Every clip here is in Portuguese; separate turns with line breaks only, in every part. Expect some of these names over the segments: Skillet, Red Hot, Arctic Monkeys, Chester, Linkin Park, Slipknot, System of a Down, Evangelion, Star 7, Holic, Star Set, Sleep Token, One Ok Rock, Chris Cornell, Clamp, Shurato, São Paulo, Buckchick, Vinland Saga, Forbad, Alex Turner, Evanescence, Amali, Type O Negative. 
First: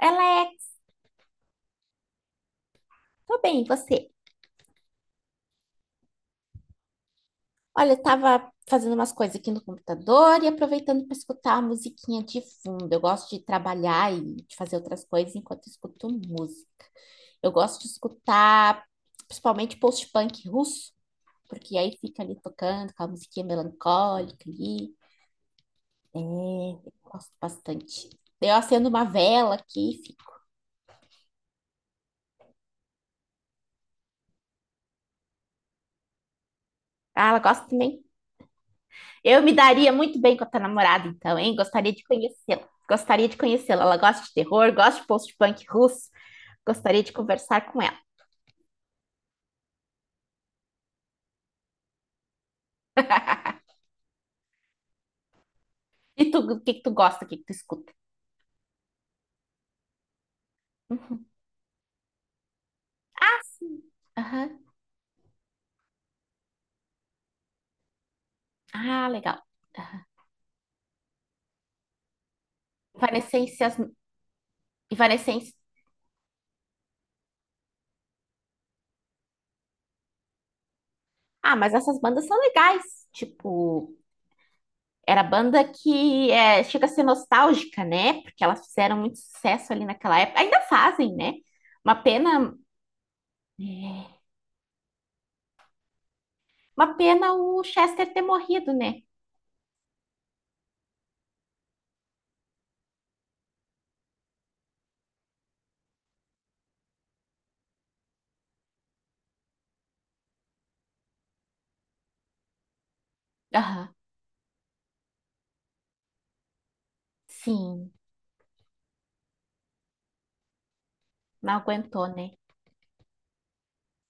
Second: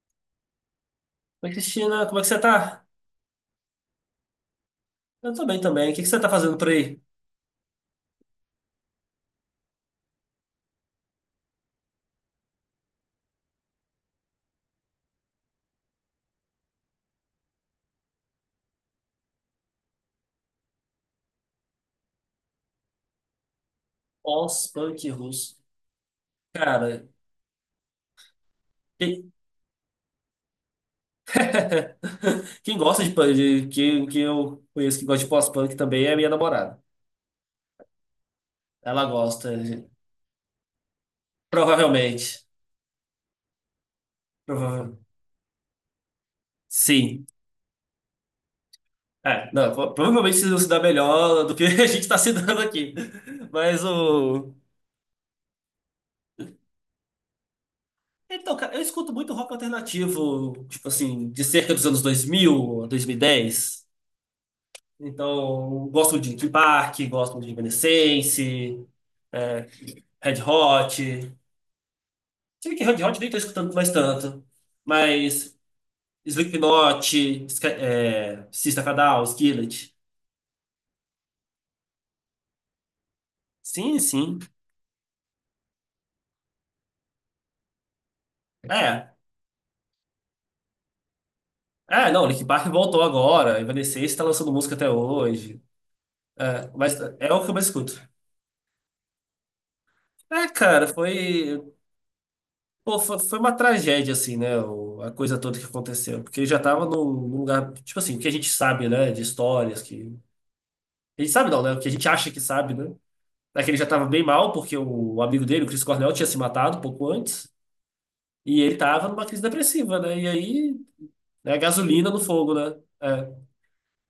Ela é,
Oi, Cristina, como é que você tá?
tô bem, e você?
Eu tô bem também. O que que você tá fazendo por aí?
Olha, eu tava fazendo umas coisas aqui no computador e aproveitando para escutar a musiquinha de fundo. Eu gosto de trabalhar e de fazer outras coisas enquanto eu escuto música. Eu gosto de escutar principalmente post-punk russo, porque aí fica ali tocando com a musiquinha melancólica ali.
Pós-punk russo.
É, eu
Cara,
gosto bastante. Eu acendo uma
quem,
vela aqui, e fico.
quem gosta de punk, que eu conheço que gosta de pós-punk também é a minha namorada.
Ah, ela gosta também?
Ela
Eu
gosta,
me
de-
daria muito bem com a tua namorada, então, hein? Gostaria de
provavelmente.
conhecê-la. Gostaria de conhecê-la. Ela gosta de terror,
Prova-
gosta de post-punk russo. Gostaria de
Sim.
conversar com ela.
É, não, pro- Provavelmente vocês vão se dar melhor do que a gente tá se dando aqui. Mas o.
E tu, o que que tu gosta, o que que tu escuta?
Então, cara, eu escuto muito rock alternativo, tipo
Uhum.
assim, de cerca dos anos 2000,
Sim.
2010.
Aham.
Então, gosto de Linkin Park, gosto de Evanescence,
Ah, legal. Aham.
Red Hot. Se que Red Hot nem tô escutando
Evanescências,
mais tanto.
Evanescence.
Mas Slipknot, é, System of a Down, Skillet.
Ah, mas essas bandas são legais. Tipo,
Sim, sim.
era banda que é, chega a ser nostálgica, né? Porque elas fizeram
É.
muito sucesso ali naquela época. Ainda fazem, né? Uma
É, não, Linkin
pena.
Park voltou agora.
É,
Evanescence tá lançando música até hoje. É,
uma
mas é
pena
o que eu
o
mais escuto.
Chester ter morrido, né?
É, cara, foi, Pô, foi uma tragédia, assim, né? O- a coisa toda que aconteceu. Porque já tava num lugar, tipo assim, o que a gente sabe, né? De histórias que ele sabe não, né? O que a gente acha que sabe, né? É que ele já
Aham,
tava bem mal, porque o amigo dele, o Chris Cornell, tinha se matado pouco antes.
sim,
E ele tava numa crise depressiva, né? E aí,
não
né,
aguentou,
gasolina no
né?
fogo, né? É.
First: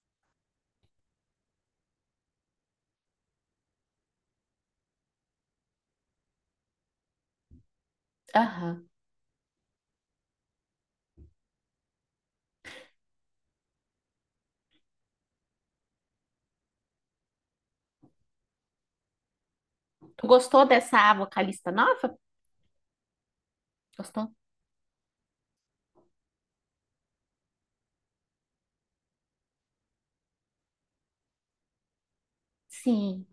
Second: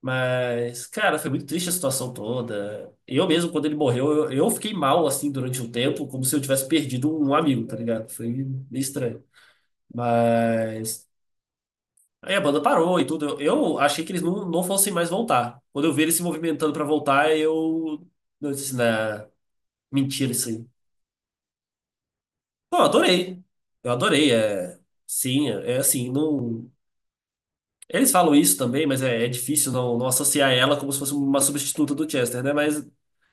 Mas, cara, foi muito triste a situação toda. Eu mesmo, quando ele morreu, eu fiquei mal, assim, durante um tempo, como se eu tivesse perdido um amigo, tá ligado? Foi meio
Aham.
estranho. Mas. Aí a banda parou e tudo. Eu achei que eles não fossem mais voltar. Quando eu vi eles se movimentando pra voltar, eu. Eu disse, né?
Tu
Mentira, isso aí.
gostou dessa vocalista nova?
Pô, eu adorei. Eu adorei.
Gostou?
É, sim, é assim, não. Eles falam isso também, mas é, é difícil não associar ela como se fosse uma substituta do Chester, né? Mas
Sim,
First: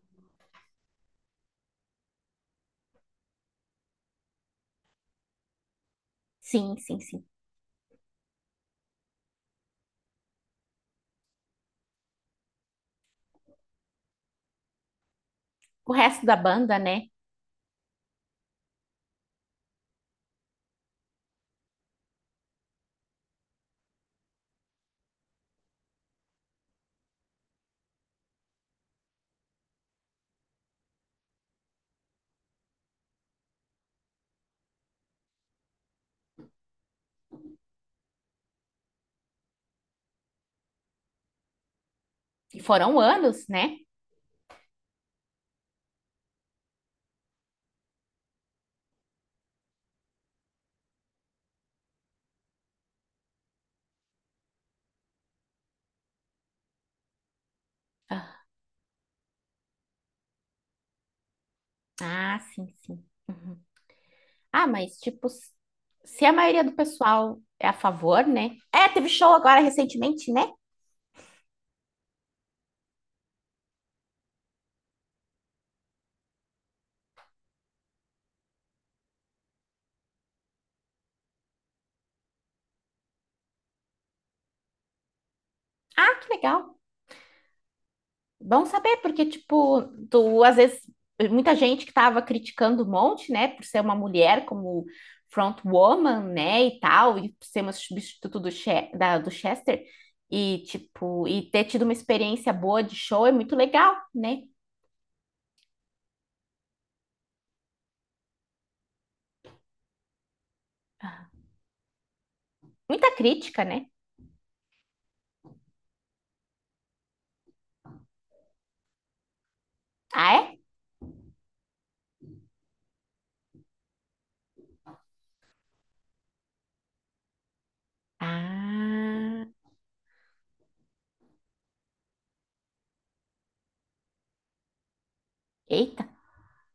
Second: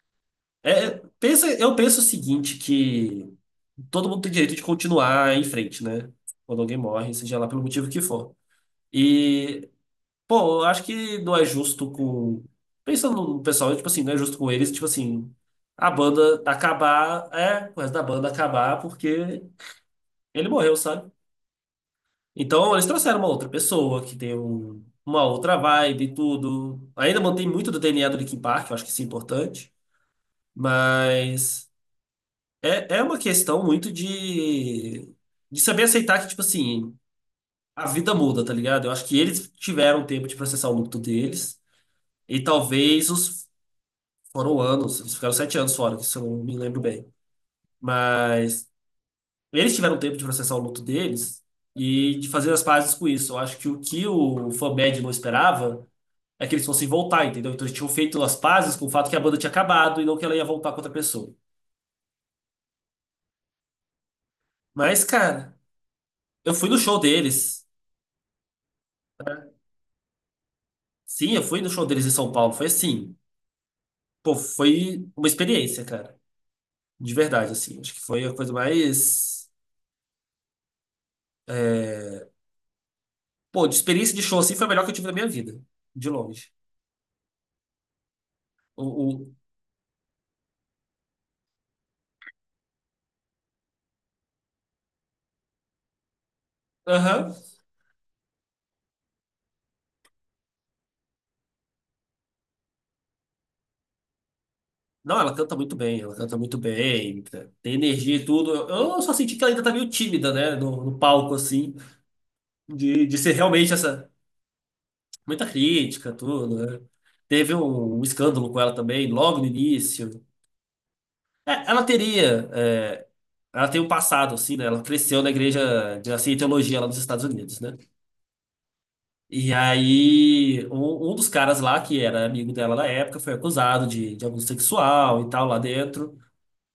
pensa, eu penso o seguinte, que todo mundo tem direito de continuar em frente, né? Quando
sim,
alguém
sim,
morre,
sim.
seja lá pelo motivo que for. E, pô, eu acho que não é justo com. Pensando no pessoal, tipo assim, não é justo com eles, tipo assim, a
O resto da
banda
banda, né?
acabar, é, o resto da banda acabar porque ele morreu, sabe? Então, eles trouxeram uma outra pessoa que tem um- uma outra vibe e tudo. Ainda mantém muito do DNA do Linkin Park, eu acho que isso é importante. Mas é, é uma questão muito de saber aceitar que, tipo assim, a vida muda, tá ligado? Eu acho que eles tiveram tempo de processar o luto deles. E
E foram
talvez
anos,
os.
né?
Foram anos, eles ficaram 7 anos fora, se eu não me lembro bem. Mas eles tiveram tempo de processar o luto deles e de fazer as pazes com isso. Eu acho que o Forbad não esperava é que eles fossem voltar, entendeu? Então eles tinham feito as
Ah,
pazes com o fato que a banda tinha acabado e não que ela ia voltar com outra pessoa.
ah, sim, sim. Uhum. Ah, mas
Mas,
tipo,
cara,
se a
eu
maioria
fui
do
no show
pessoal
deles.
é a favor, né? É, teve show agora recentemente, né?
Sim, eu fui no show deles em São Paulo. Foi assim. Pô, foi uma experiência, cara. De verdade, assim. Acho que foi a coisa mais. Pô, de experiência de show assim foi a melhor que eu tive na minha vida. De
Ah, que
longe.
legal. Bom
O,
saber, porque,
o...
tipo, tu, às vezes, muita gente que tava criticando um monte, né, por ser uma mulher como front woman, né, e tal, e
Aham.
por ser uma substituto do, do Chester, e, tipo, e ter tido uma experiência boa de show é muito legal, né?
Não, ela canta muito bem, ela canta muito bem, tá? Tem energia e tudo. Eu só senti que ela ainda tá meio tímida, né? No palco, assim,
Muita
de ser
crítica,
realmente
né?
essa. Muita crítica, tudo, né? Teve um escândalo com ela também, logo no início.
Ah, é?
É, ela teria, é, ela tem um passado, assim, né? Ela cresceu na igreja de assim, teologia lá nos Estados Unidos, né?
Ah,
E aí, um dos caras lá, que era amigo dela na época, foi acusado de abuso sexual e tal lá
eita.
dentro.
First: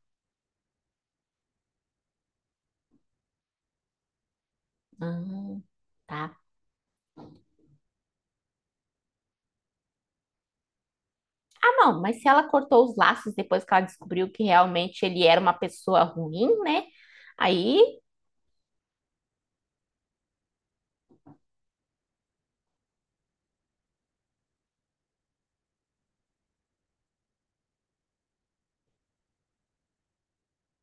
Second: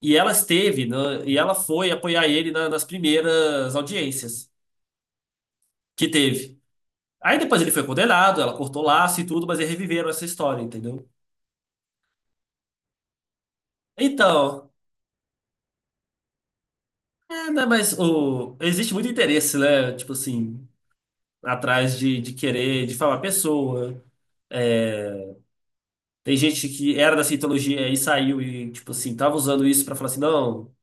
E ela esteve, né? E ela foi apoiar ele na- nas primeiras audiências
Ah,
que
tá.
teve. Aí depois ele foi condenado, ela cortou laço e tudo, mas eles reviveram essa história, entendeu?
Não, mas se ela cortou os laços depois que ela descobriu que
Então,
realmente ele era uma pessoa ruim, né?
é, né,
Aí,
mas o, existe muito interesse, né? Tipo assim, atrás de querer difamar a pessoa. É, tem gente que era da cientologia e saiu e, tipo assim, tava usando isso pra falar assim, não,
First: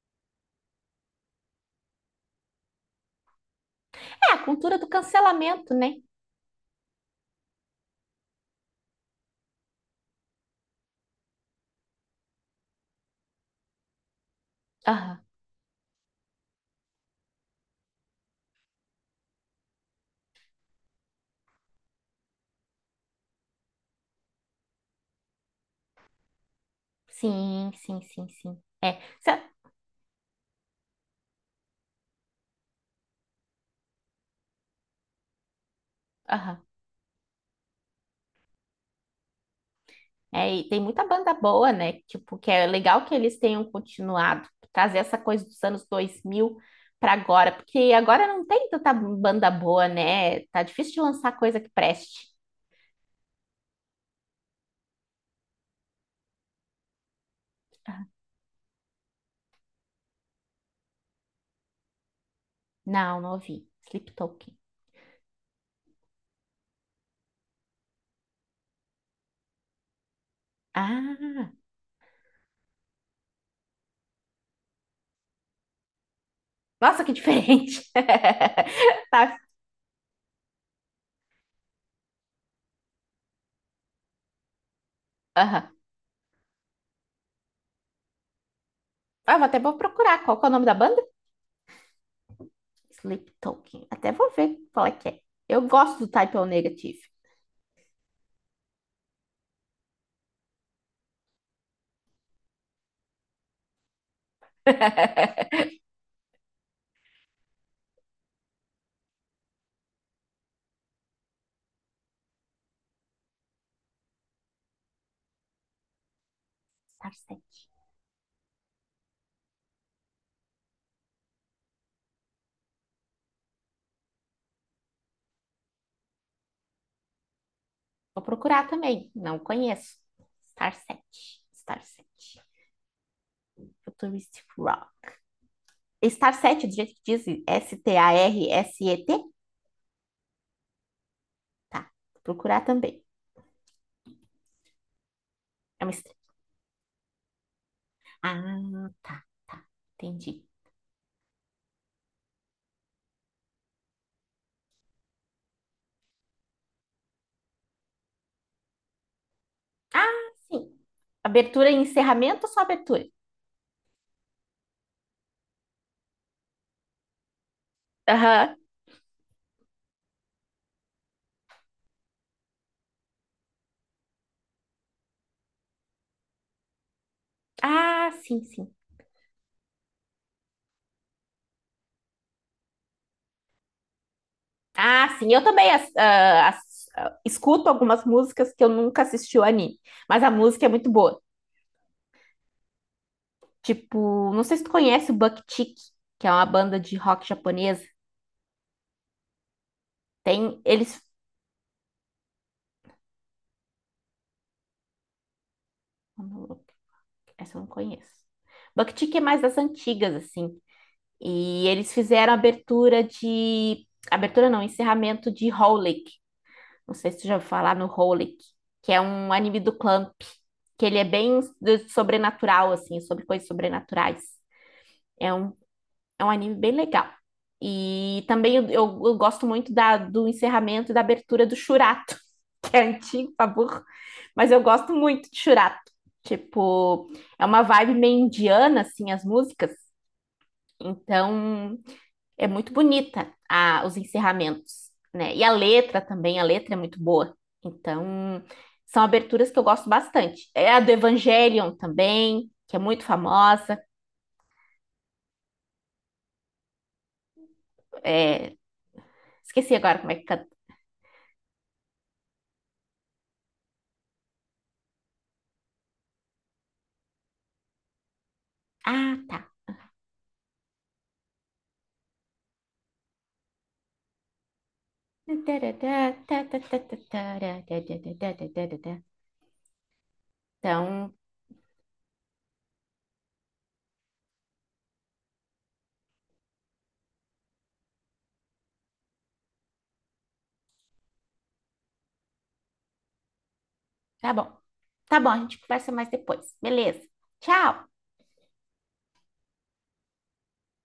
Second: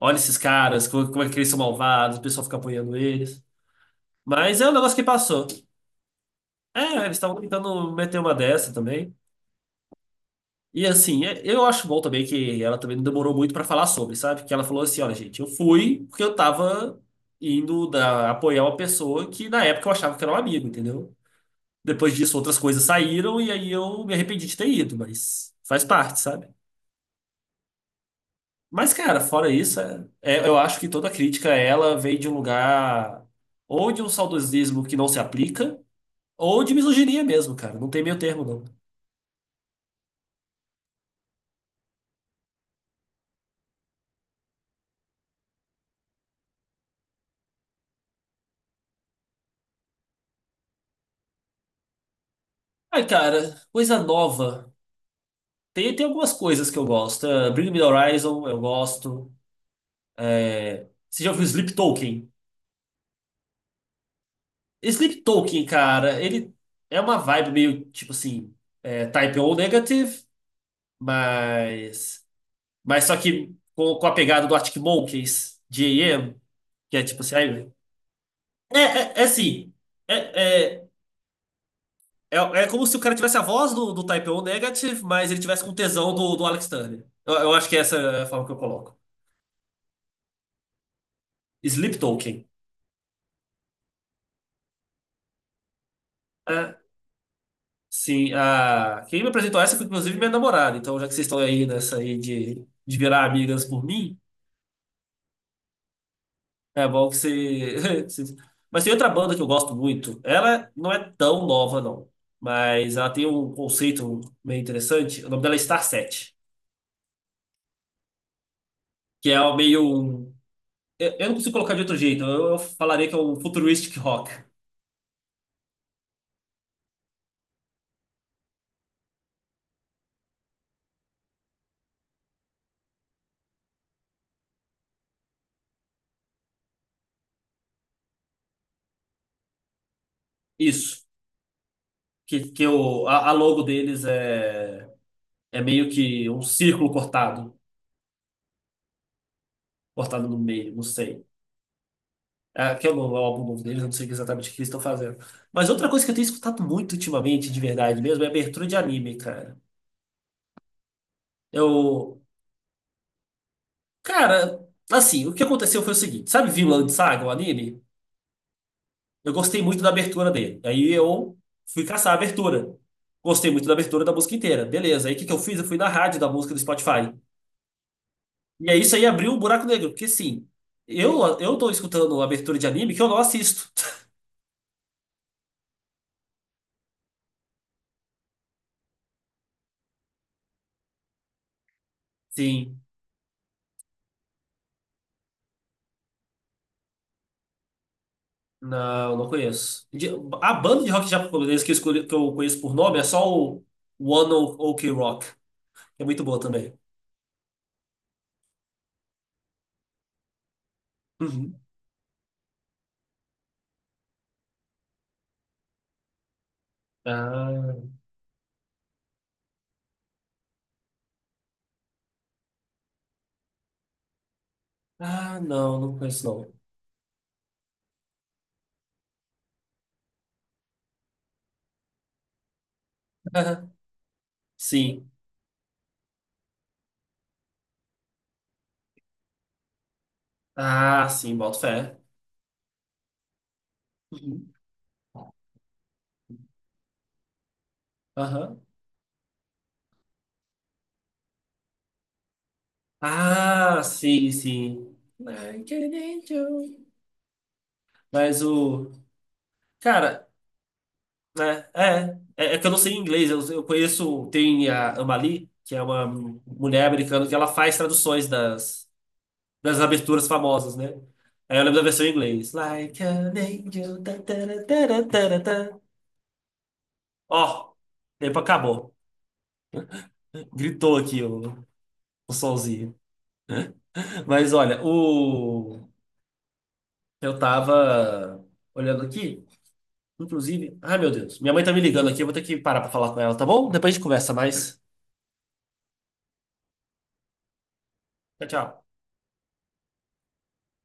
olha esses caras, como é que eles são malvados, o pessoal fica apoiando eles.
é a
Mas é um
cultura do
negócio que passou.
cancelamento, né?
É, eles estavam tentando meter uma dessa também. E assim, é- eu acho bom também que ela também não demorou muito pra falar sobre, sabe? Que ela falou assim: olha,
Aham.
gente, eu fui porque eu tava indo da- apoiar uma pessoa que na época eu achava que era um amigo, entendeu? Depois disso, outras coisas saíram e aí eu me arrependi de ter ido, mas faz parte, sabe?
Sim, sim, sim, sim. É,
Mas, cara,
se-
fora isso, eu acho que toda crítica a ela veio de um lugar ou de um saudosismo que não se aplica,
aham.
ou de misoginia mesmo, cara. Não tem meio termo, não.
É, e tem muita banda boa, né? Tipo, que é legal que eles tenham continuado, trazer essa coisa dos anos 2000 para agora, porque agora não tem tanta banda boa, né? Tá difícil de lançar coisa que preste.
Ai, cara, coisa nova. Tem algumas coisas que eu gosto. Ah, Bring Me the Horizon, eu gosto. É, você já ouviu Sleep Token?
Não, não ouvi. Sleep Token.
Sleep Token, cara, ele é uma vibe meio tipo assim, é, Type O Negative,
Ah,
mas. Mas só que com a pegada do Arctic Monkeys, de AM, que é
nossa, que
tipo assim.
diferente.
É, é
Tá.
assim. É, é, é, é como se o cara tivesse a voz do Type O Negative, mas ele tivesse
Aham.
com tesão do Alex Turner. Eu acho que essa é a forma que eu coloco.
Ah, eu até vou procurar qual que é o nome da banda.
Sleep Token.
Sleep Token. Até vou ver qual é que é. Eu gosto do Type O Negative.
Sim, a... quem me apresentou essa foi inclusive minha namorada. Então, já que vocês estão aí nessa aí de virar amigas por mim, é bom que você. você- Mas tem outra banda que eu gosto muito. Ela não é tão nova, não. Mas ela tem um conceito meio interessante. O nome dela é Star Set,
Star 7.
que é o meio. Um- eu não consigo colocar de outro jeito. Eu falaria que é um futuristic rock.
Vou procurar também. Não conheço. Star 7. Star 7. Futuristic Rock. Star 7, do jeito que diz S-T-A-R-S-E-T?
Isso.
Tá. Vou procurar também.
A logo deles é, é
É uma
meio
estrela.
que um círculo cortado,
Ah, tá, tá.
cortado no
Entendi.
meio, não sei. Ah, que é o novo é o álbum novo deles, eu não sei exatamente o que eles estão fazendo. Mas outra coisa que eu tenho escutado muito ultimamente, de verdade mesmo, é abertura de anime, cara.
Ah, sim. Abertura e
Eu.
encerramento ou só abertura?
Cara, assim, o que aconteceu foi o seguinte: sabe Vinland Saga, o anime?
Aham.
Eu gostei muito da abertura dele. Aí eu fui caçar a abertura. Gostei muito da abertura da música inteira. Beleza. Aí o que que eu fiz? Eu fui na rádio da música do Spotify.
Ah, sim,
E
sim.
aí isso aí abriu um buraco negro, porque sim, eu tô escutando abertura de anime que eu não assisto.
Ah, sim. Eu também escuto algumas músicas que eu nunca assisti o anime, mas a música é muito boa.
Sim.
Tipo, não sei se tu conhece o Buckchick, que é uma banda de rock japonesa.
Não, não conheço. De- a
Tem
banda de
eles.
rock japonês que eu, escolhi, que eu conheço por nome é só o One Ok Rock, que é muito boa também.
Essa eu não conheço. Buckchick é mais das antigas, assim.
Uhum.
E eles fizeram abertura de. Abertura não, encerramento de Howley. Não sei se você já ouviu
Ah,
falar no Holic, que é um anime do Clamp, que ele é bem sobrenatural, assim, sobre coisas sobrenaturais. É um,
não, não conheço
é um
não.
anime bem legal. E também eu gosto muito da, do encerramento e da abertura do Shurato, que é antigo, pra burro, mas eu gosto
Sim.
muito de Shurato. Tipo, é uma vibe meio indiana, assim, as músicas.
Ah, sim, boto
Então,
fé.
é muito bonita a, os
Uhum.
encerramentos, né? E a letra também, a letra é muito boa. Então,
Aham.
são aberturas que eu gosto bastante. É a do Evangelion também, que é muito famosa.
Ah, sim, sim. Like an angel. Mas
É,
o.
esqueci agora como é que
Cara,
canta.
né? É. É, é que eu não sei inglês. Eu conheço. Tem a Amali, que é uma mulher americana que ela faz traduções das.
Ah, tá.
Das aberturas famosas, né? Aí eu lembro da versão em inglês. Like an angel. Tá, tá,
Então,
tá. Ó, tempo acabou. Gritou aqui o sonzinho. Mas olha, o eu tava olhando aqui, inclusive. Ai, meu Deus, minha mãe tá me ligando aqui, eu vou ter que parar pra falar com ela, tá bom? Depois a gente
tá
conversa
bom.
mais.
Tá bom, a gente conversa mais depois. Beleza. Tchau!
Tchau, tchau.